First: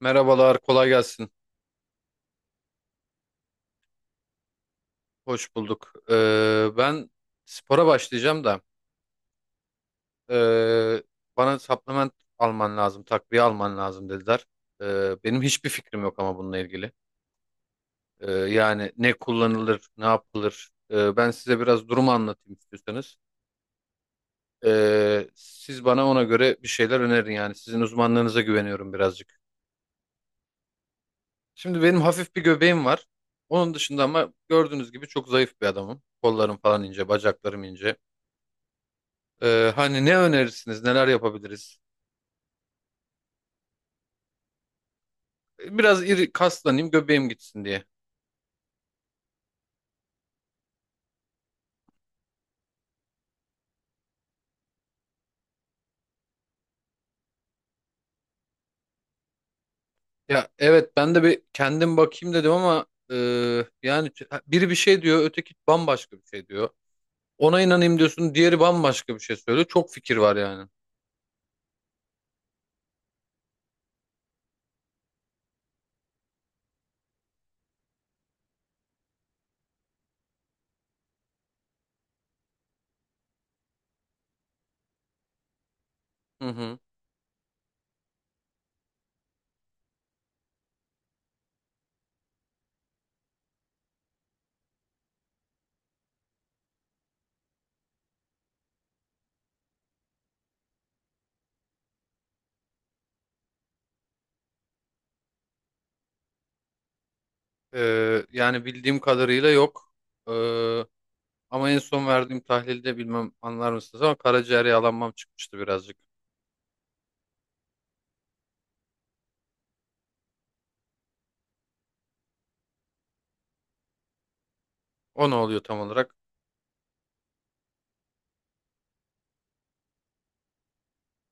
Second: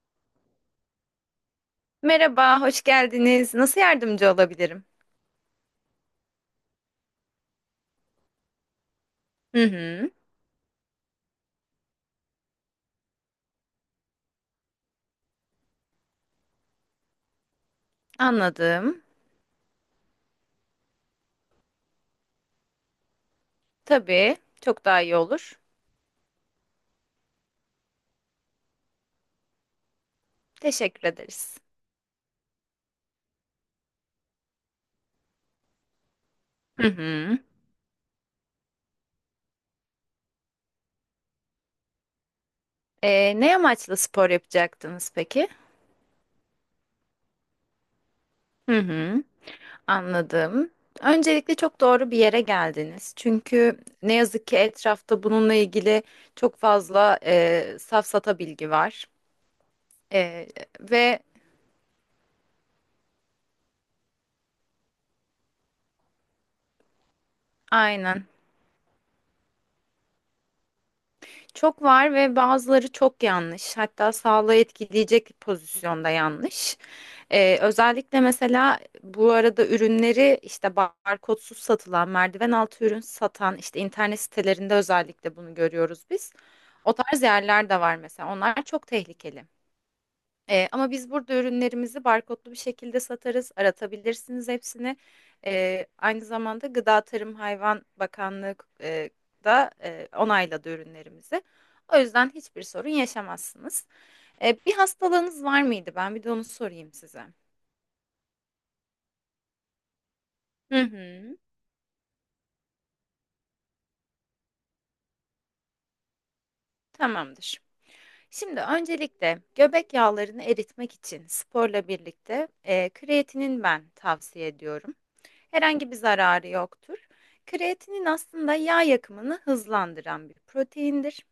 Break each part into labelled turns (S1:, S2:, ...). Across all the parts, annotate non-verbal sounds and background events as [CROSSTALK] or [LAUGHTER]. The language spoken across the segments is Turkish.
S1: Merhabalar, kolay gelsin.
S2: Merhaba, hoş geldiniz. Nasıl yardımcı olabilirim?
S1: Hoş bulduk. Ben spora başlayacağım da
S2: Hı hı,
S1: ee, bana supplement alman lazım, takviye alman lazım dediler. Benim hiçbir fikrim yok ama bununla ilgili. Yani
S2: anladım.
S1: ne kullanılır, ne yapılır. Ben size biraz durumu anlatayım istiyorsanız.
S2: Tabii, çok daha iyi olur.
S1: Siz bana ona göre bir şeyler önerin yani. Sizin uzmanlığınıza güveniyorum birazcık.
S2: Teşekkür ederiz.
S1: Şimdi benim hafif bir göbeğim var. Onun dışında ama gördüğünüz gibi çok zayıf bir adamım. Kollarım falan
S2: Hı
S1: ince,
S2: hı.
S1: bacaklarım ince. Hani ne önerirsiniz, neler yapabiliriz?
S2: Ne amaçla spor yapacaktınız peki?
S1: Biraz iri kaslanayım, göbeğim gitsin diye.
S2: Hı hı, anladım. Öncelikle çok doğru bir yere geldiniz. Çünkü ne yazık ki etrafta bununla ilgili çok fazla safsata bilgi var. E,
S1: Ya evet ben
S2: Ve
S1: de bir kendim bakayım dedim ama yani biri bir şey diyor, öteki bambaşka bir şey diyor. Ona inanayım
S2: aynen.
S1: diyorsun, diğeri bambaşka bir şey söylüyor. Çok fikir var yani.
S2: Çok var ve bazıları çok yanlış. Hatta sağlığı etkileyecek pozisyonda yanlış. Özellikle mesela bu arada ürünleri işte barkodsuz satılan, merdiven altı ürün satan işte internet sitelerinde özellikle bunu görüyoruz biz.
S1: Hı hı.
S2: O tarz yerler de var mesela. Onlar çok tehlikeli. Ama biz burada ürünlerimizi barkodlu bir şekilde satarız. Aratabilirsiniz hepsini. Aynı zamanda Gıda Tarım Hayvan Bakanlığı e, da onayladı ürünlerimizi. O yüzden hiçbir sorun yaşamazsınız. Bir hastalığınız var mıydı? Ben bir de onu sorayım size.
S1: Yani bildiğim kadarıyla yok. Ee,
S2: Hı hı,
S1: ama en son verdiğim tahlilde bilmem anlar mısınız ama karaciğer yağlanmam çıkmıştı birazcık.
S2: tamamdır. Şimdi öncelikle göbek yağlarını eritmek için sporla birlikte kreatinin ben tavsiye ediyorum.
S1: O ne oluyor tam
S2: Herhangi bir
S1: olarak?
S2: zararı yoktur. Kreatinin aslında yağ yakımını hızlandıran bir proteindir.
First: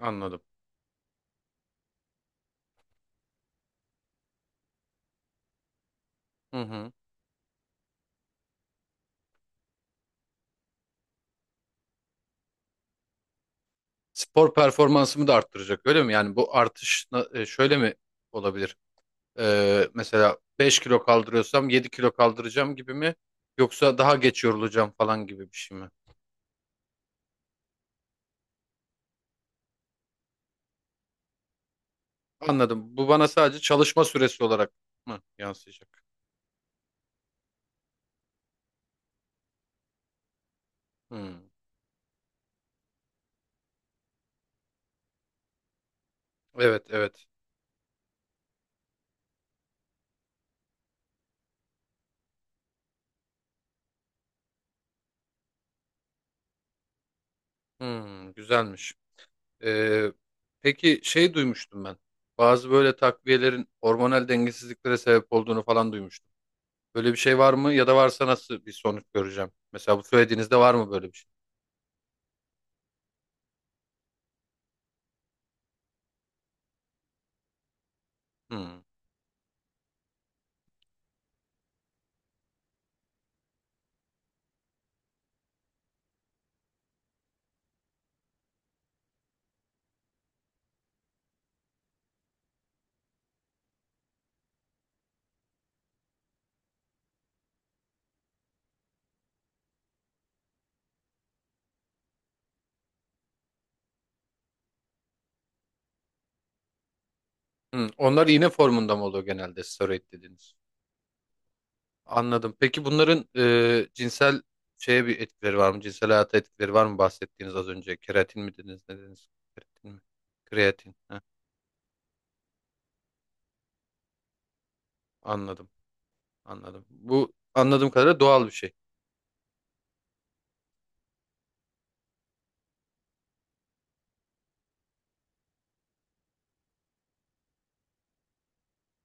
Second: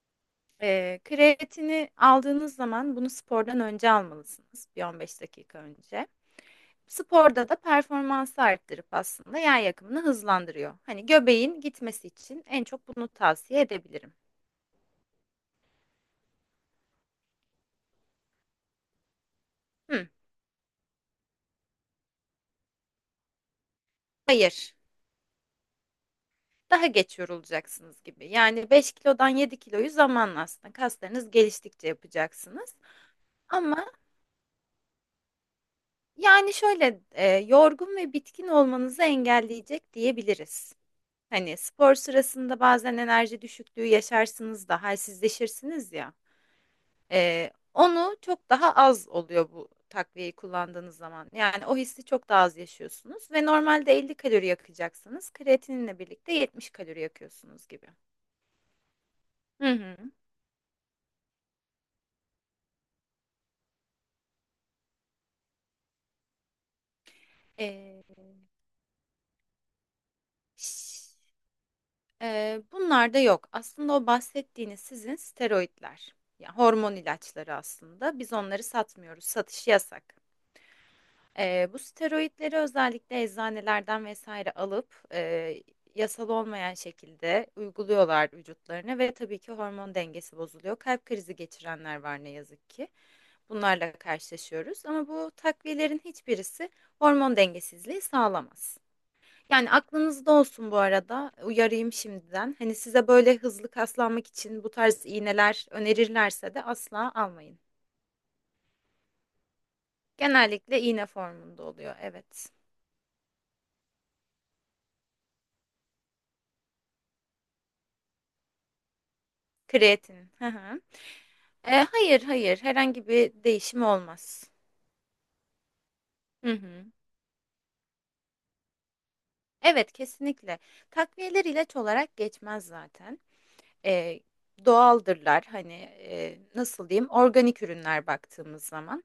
S1: Anladım.
S2: Kreatini aldığınız zaman bunu spordan önce almalısınız, bir 15 dakika önce.
S1: Hı hı.
S2: Sporda da performansı arttırıp aslında yağ yakımını hızlandırıyor. Hani göbeğin gitmesi için en çok bunu tavsiye edebilirim.
S1: Spor performansımı da arttıracak öyle mi? Yani bu artış şöyle mi olabilir?
S2: Hı.
S1: Mesela 5 kilo kaldırıyorsam 7 kilo kaldıracağım gibi mi? Yoksa daha geç
S2: Hayır.
S1: yorulacağım falan gibi bir şey mi?
S2: Daha geç yorulacaksınız gibi. Yani 5 kilodan 7 kiloyu zamanla aslında kaslarınız geliştikçe yapacaksınız.
S1: Anladım. Bu bana sadece
S2: Ama
S1: çalışma süresi olarak mı yansıyacak?
S2: yani şöyle yorgun ve bitkin olmanızı engelleyecek diyebiliriz.
S1: Hmm.
S2: Hani spor sırasında bazen enerji düşüklüğü yaşarsınız da halsizleşirsiniz ya.
S1: Evet evet.
S2: Onu çok daha az oluyor bu takviyeyi kullandığınız zaman. Yani o hissi çok daha az yaşıyorsunuz ve normalde 50 kalori yakacaksanız kreatininle birlikte 70 kalori yakıyorsunuz gibi.
S1: Hmm, güzelmiş.
S2: Hı hı.
S1: Ee, peki şey duymuştum ben. Bazı böyle takviyelerin hormonal dengesizliklere sebep olduğunu falan duymuştum. Böyle bir şey var mı ya da
S2: E,
S1: varsa nasıl bir sonuç göreceğim? Mesela bu söylediğinizde var mı böyle
S2: Ş-
S1: bir şey?
S2: Bunlar da yok. Aslında o bahsettiğiniz sizin steroidler, yani hormon ilaçları aslında. Biz onları
S1: Hmm.
S2: satmıyoruz. Satışı yasak. Bu steroidleri özellikle eczanelerden vesaire alıp yasal olmayan şekilde uyguluyorlar vücutlarına ve tabii ki hormon dengesi bozuluyor. Kalp krizi geçirenler var ne yazık ki. Bunlarla karşılaşıyoruz ama bu takviyelerin hiçbirisi hormon dengesizliği sağlamaz. Yani aklınızda olsun bu arada. Uyarayım şimdiden. Hani size böyle hızlı kaslanmak için bu tarz iğneler önerirlerse de asla almayın.
S1: Hmm. Onlar iğne formunda mı oluyor genelde steroid dediğiniz?
S2: Genellikle iğne formunda oluyor. Evet.
S1: Anladım. Peki bunların cinsel şeye bir etkileri var mı? Cinsel hayata etkileri var mı bahsettiğiniz az önce? Keratin mi dediniz? Ne dediniz? Keratin mi?
S2: Kreatin. Hı hı.
S1: Kreatin. Heh,
S2: Hayır, hayır. Herhangi bir değişim olmaz.
S1: anladım.
S2: Hı
S1: Anladım.
S2: hı.
S1: Bu anladığım kadarıyla doğal bir şey.
S2: Evet, kesinlikle. Takviyeler ilaç olarak geçmez zaten. E, Doğaldırlar. Hani nasıl diyeyim? Organik ürünler baktığımız zaman.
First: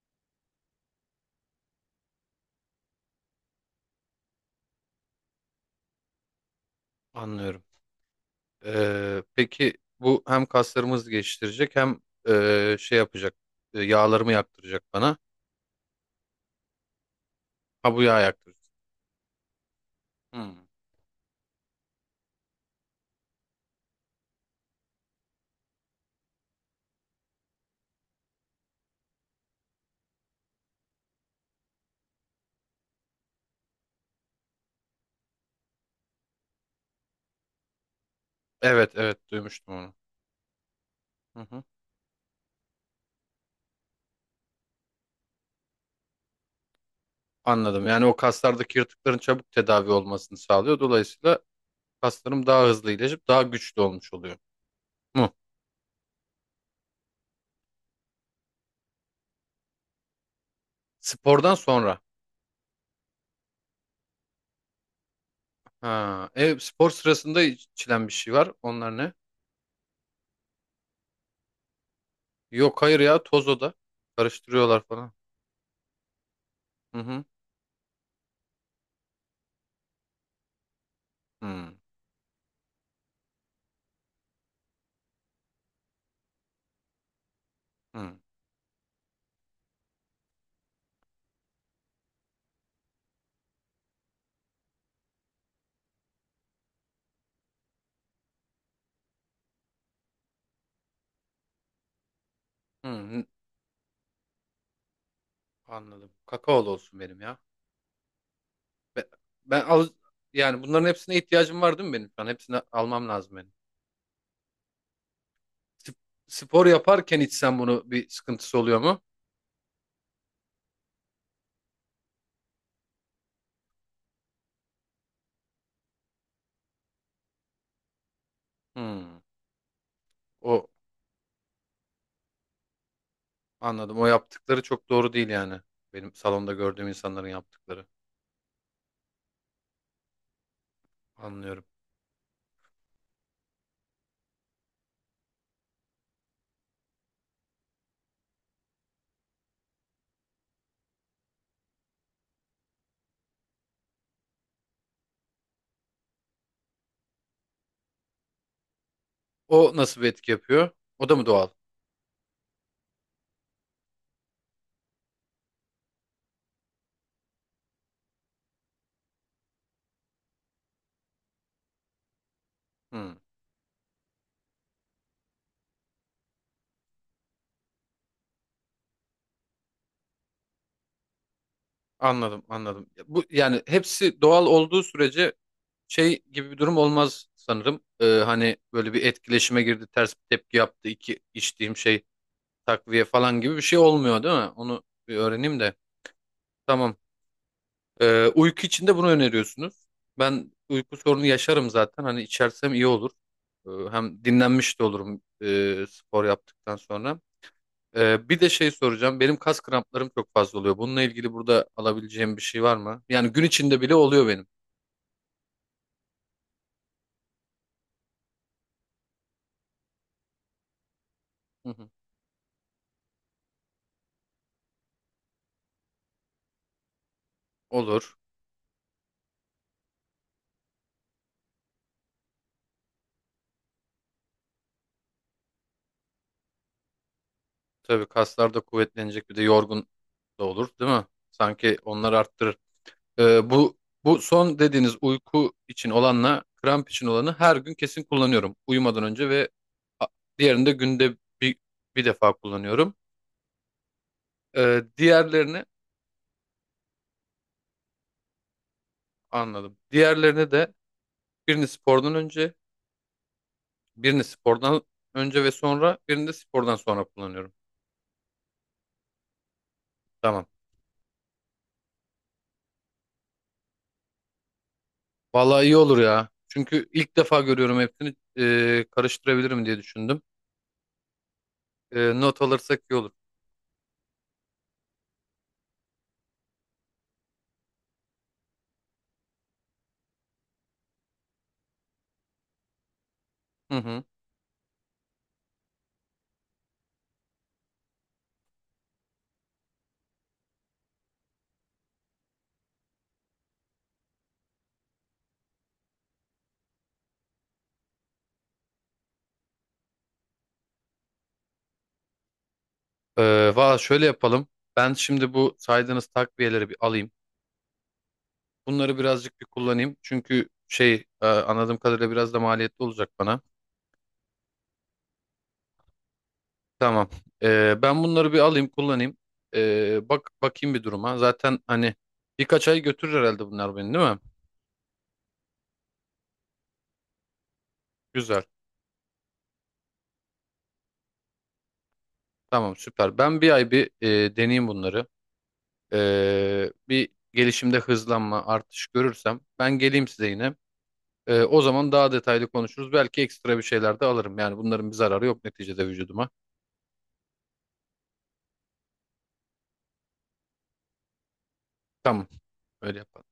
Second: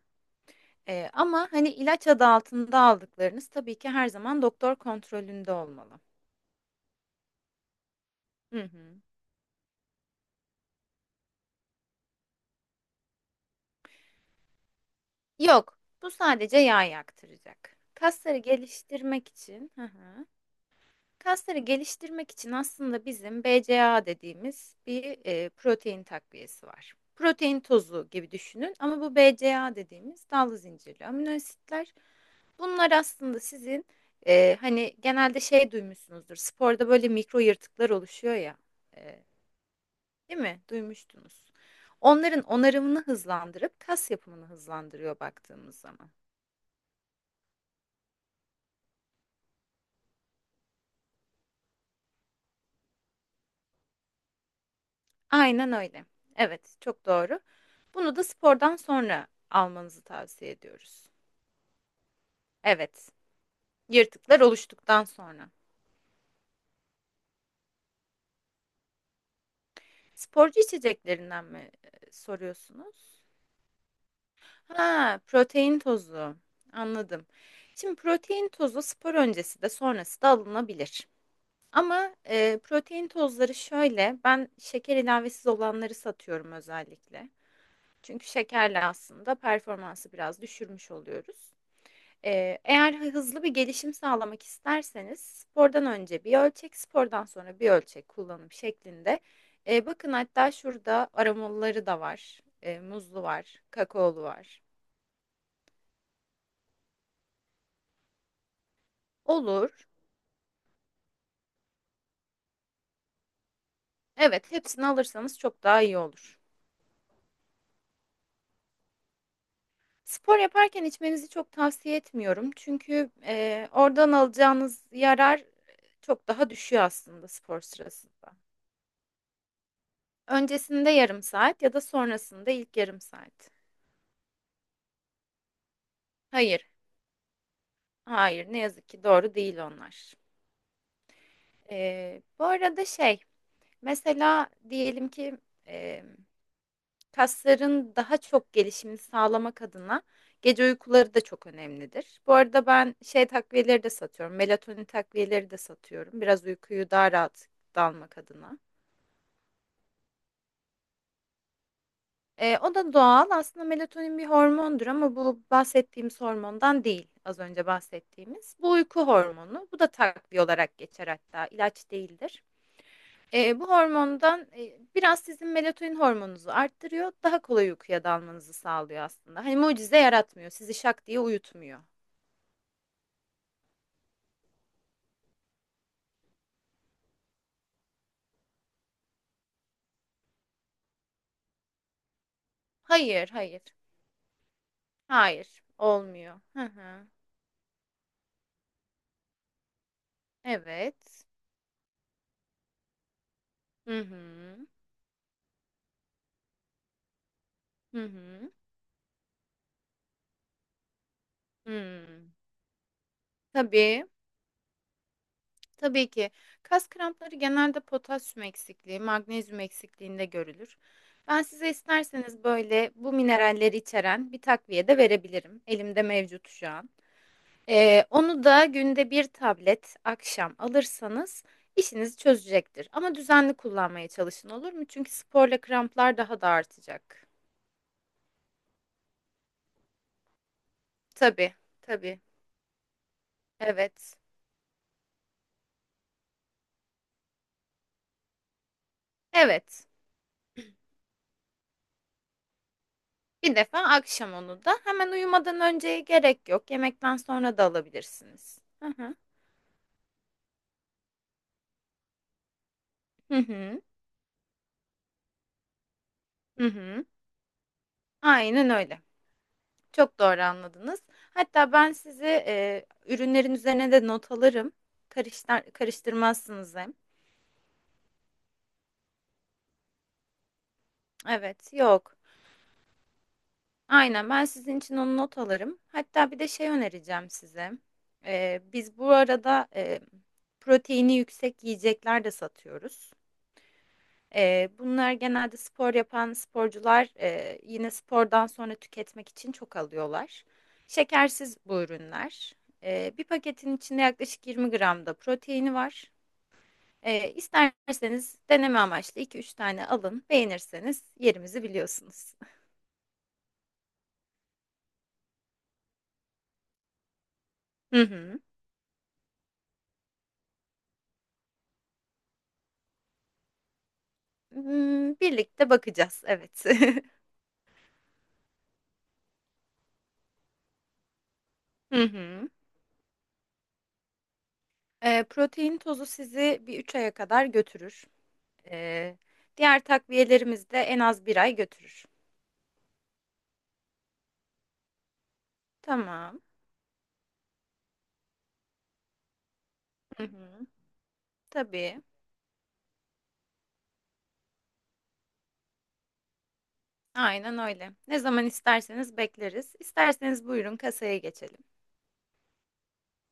S2: Ama hani ilaç adı altında aldıklarınız tabii ki her zaman doktor kontrolünde olmalı.
S1: Anlıyorum.
S2: Hı hı.
S1: Peki bu hem kaslarımızı geliştirecek hem şey yapacak. Yağlarımı yaktıracak bana.
S2: Yok, bu sadece yağ yaktıracak.
S1: Ha bu yağ
S2: Kasları
S1: yaktıracak.
S2: geliştirmek için, hı hı.
S1: Hmm.
S2: Kasları geliştirmek için aslında bizim BCAA dediğimiz bir protein takviyesi var. Protein tozu gibi düşünün ama bu BCAA dediğimiz dallı zincirli amino asitler. Bunlar aslında sizin hani genelde şey duymuşsunuzdur. Sporda böyle mikro yırtıklar oluşuyor ya.
S1: Evet evet duymuştum onu.
S2: Değil mi?
S1: Hı
S2: Duymuştunuz.
S1: hı.
S2: Onların onarımını hızlandırıp kas yapımını hızlandırıyor baktığımız zaman.
S1: Anladım. Yani o kaslardaki yırtıkların çabuk tedavi olmasını sağlıyor. Dolayısıyla kaslarım daha hızlı iyileşip daha güçlü olmuş oluyor. Mu?
S2: Aynen öyle. Evet, çok doğru. Bunu da spordan sonra almanızı tavsiye ediyoruz.
S1: Spordan sonra.
S2: Evet, yırtıklar oluştuktan sonra.
S1: Ha, spor sırasında içilen bir şey var. Onlar ne?
S2: Sporcu içeceklerinden mi
S1: Yok hayır
S2: soruyorsunuz?
S1: ya toz o da. Karıştırıyorlar falan.
S2: Ha, protein tozu.
S1: Hı hı.
S2: Anladım. Şimdi protein tozu spor öncesi de sonrası da alınabilir.
S1: Hı
S2: Ama, protein tozları şöyle, ben şeker ilavesiz olanları satıyorum özellikle.
S1: hı.
S2: Çünkü şekerle aslında performansı biraz düşürmüş oluyoruz. Eğer hızlı bir gelişim sağlamak isterseniz spordan önce bir ölçek, spordan sonra bir ölçek kullanım şeklinde. Bakın hatta şurada aromalıları da var. Muzlu
S1: Hı.
S2: var, kakaolu var.
S1: Anladım. Kakaolu olsun benim ya. Be- Ben,
S2: Olur.
S1: al yani bunların hepsine ihtiyacım var değil mi benim? Ben hepsini almam lazım benim.
S2: Evet, hepsini alırsanız çok daha
S1: Sp-
S2: iyi olur.
S1: Spor yaparken içsem bunu bir sıkıntısı oluyor mu?
S2: Spor yaparken içmenizi çok tavsiye etmiyorum. Çünkü, oradan alacağınız yarar çok daha düşüyor aslında spor sırasında.
S1: Hı. O
S2: Öncesinde yarım saat ya da sonrasında ilk yarım saat.
S1: Anladım. O yaptıkları çok doğru değil yani. Benim salonda
S2: Hayır,
S1: gördüğüm insanların yaptıkları.
S2: hayır ne yazık ki doğru değil onlar.
S1: Anlıyorum.
S2: Bu arada şey, mesela diyelim ki, kasların daha çok gelişimini sağlamak adına gece uykuları da çok önemlidir. Bu arada ben şey takviyeleri de satıyorum. Melatonin takviyeleri de satıyorum. Biraz uykuyu daha rahat dalmak adına.
S1: O nasıl bir etki yapıyor? O da mı doğal?
S2: O da doğal. Aslında melatonin bir hormondur ama bu bahsettiğimiz hormondan değil. Az önce bahsettiğimiz. Bu uyku hormonu. Bu da takviye olarak geçer hatta. İlaç değildir.
S1: Hmm.
S2: Bu hormondan biraz sizin melatonin hormonunuzu arttırıyor. Daha kolay uykuya dalmanızı sağlıyor aslında. Hani mucize yaratmıyor. Sizi şak diye uyutmuyor.
S1: Anladım, anladım. Ya bu yani hepsi doğal olduğu sürece şey gibi bir durum olmaz sanırım. Hani böyle bir etkileşime girdi, ters bir tepki yaptı, iki içtiğim şey takviye
S2: Hayır,
S1: falan gibi bir
S2: hayır.
S1: şey olmuyor değil mi? Onu bir öğreneyim
S2: Hayır,
S1: de.
S2: olmuyor. Hı
S1: Tamam.
S2: hı.
S1: Uyku için de bunu öneriyorsunuz. Ben uyku
S2: Evet.
S1: sorunu yaşarım zaten. Hani içersem iyi olur.
S2: Hı hı.
S1: Hem dinlenmiş de olurum spor yaptıktan sonra.
S2: Hı
S1: Bir de
S2: hı.
S1: şey soracağım. Benim kas kramplarım çok fazla oluyor. Bununla ilgili burada
S2: Hmm.
S1: alabileceğim bir şey var mı? Yani gün içinde bile
S2: Tabii.
S1: oluyor benim.
S2: Tabii ki. Kas krampları genelde potasyum eksikliği, magnezyum eksikliğinde görülür. Ben
S1: Hı
S2: size
S1: hı.
S2: isterseniz böyle bu mineralleri içeren bir takviye de verebilirim. Elimde mevcut şu an.
S1: Olur.
S2: Onu da günde bir tablet akşam alırsanız işinizi çözecektir. Ama düzenli kullanmaya çalışın olur mu? Çünkü sporla kramplar daha da artacak.
S1: Tabii kaslar da kuvvetlenecek bir de yorgun da olur, değil mi?
S2: Tabii,
S1: Sanki onlar
S2: tabii.
S1: arttırır. Ee, bu
S2: Evet.
S1: bu son dediğiniz uyku için olanla kramp için olanı her gün kesin kullanıyorum. Uyumadan önce ve
S2: Evet.
S1: a- diğerini de günde bir, bir defa kullanıyorum.
S2: Bir defa akşam onu da hemen uyumadan
S1: Diğerlerini
S2: önceye gerek yok. Yemekten sonra da alabilirsiniz. Hı hı.
S1: anladım. Diğerlerini de birini spordan önce,
S2: Hı hı.
S1: birini spordan önce ve sonra, birini de
S2: Hı
S1: spordan sonra
S2: hı.
S1: kullanıyorum.
S2: Aynen öyle. Çok doğru
S1: Tamam.
S2: anladınız. Hatta ben size ürünlerin üzerine de not alırım.
S1: Vallahi iyi olur ya.
S2: Karıştırmazsınız
S1: Çünkü
S2: hem.
S1: ilk defa görüyorum hepsini karıştırabilirim diye düşündüm.
S2: Evet, yok.
S1: Not alırsak iyi olur.
S2: Aynen ben sizin için onu not alırım. Hatta bir de şey önereceğim size. Biz bu arada proteini yüksek yiyecekler de satıyoruz.
S1: Hı hı.
S2: Bunlar genelde spor yapan sporcular yine spordan sonra tüketmek için çok alıyorlar. Şekersiz bu ürünler. Bir paketin içinde yaklaşık 20 gram da proteini var. İsterseniz deneme amaçlı iki üç tane alın. Beğenirseniz yerimizi biliyorsunuz.
S1: Valla şöyle yapalım. Ben şimdi bu saydığınız takviyeleri bir alayım.
S2: [LAUGHS] Hı hı.
S1: Bunları birazcık bir kullanayım. Çünkü şey anladığım kadarıyla biraz da maliyetli olacak bana.
S2: Birlikte bakacağız, evet.
S1: Tamam.
S2: [LAUGHS]
S1: Ben bunları bir alayım kullanayım. Bak bakayım bir duruma. Zaten hani
S2: Hı hı.
S1: birkaç ay götürür herhalde bunlar beni değil mi?
S2: Protein tozu sizi bir 3 aya kadar götürür.
S1: Güzel.
S2: Eee, Diğer takviyelerimiz de en az bir ay götürür.
S1: Tamam süper. Ben bir ay bir deneyeyim bunları.
S2: Tamam.
S1: Bir gelişimde hızlanma artış görürsem ben geleyim
S2: Hı
S1: size yine.
S2: hı.
S1: O zaman
S2: Tabii.
S1: daha detaylı konuşuruz. Belki ekstra bir şeyler de alırım. Yani bunların bir zararı yok neticede vücuduma.
S2: Aynen öyle. Ne zaman isterseniz bekleriz. İsterseniz buyurun kasaya geçelim.
S1: Tamam öyle yapalım.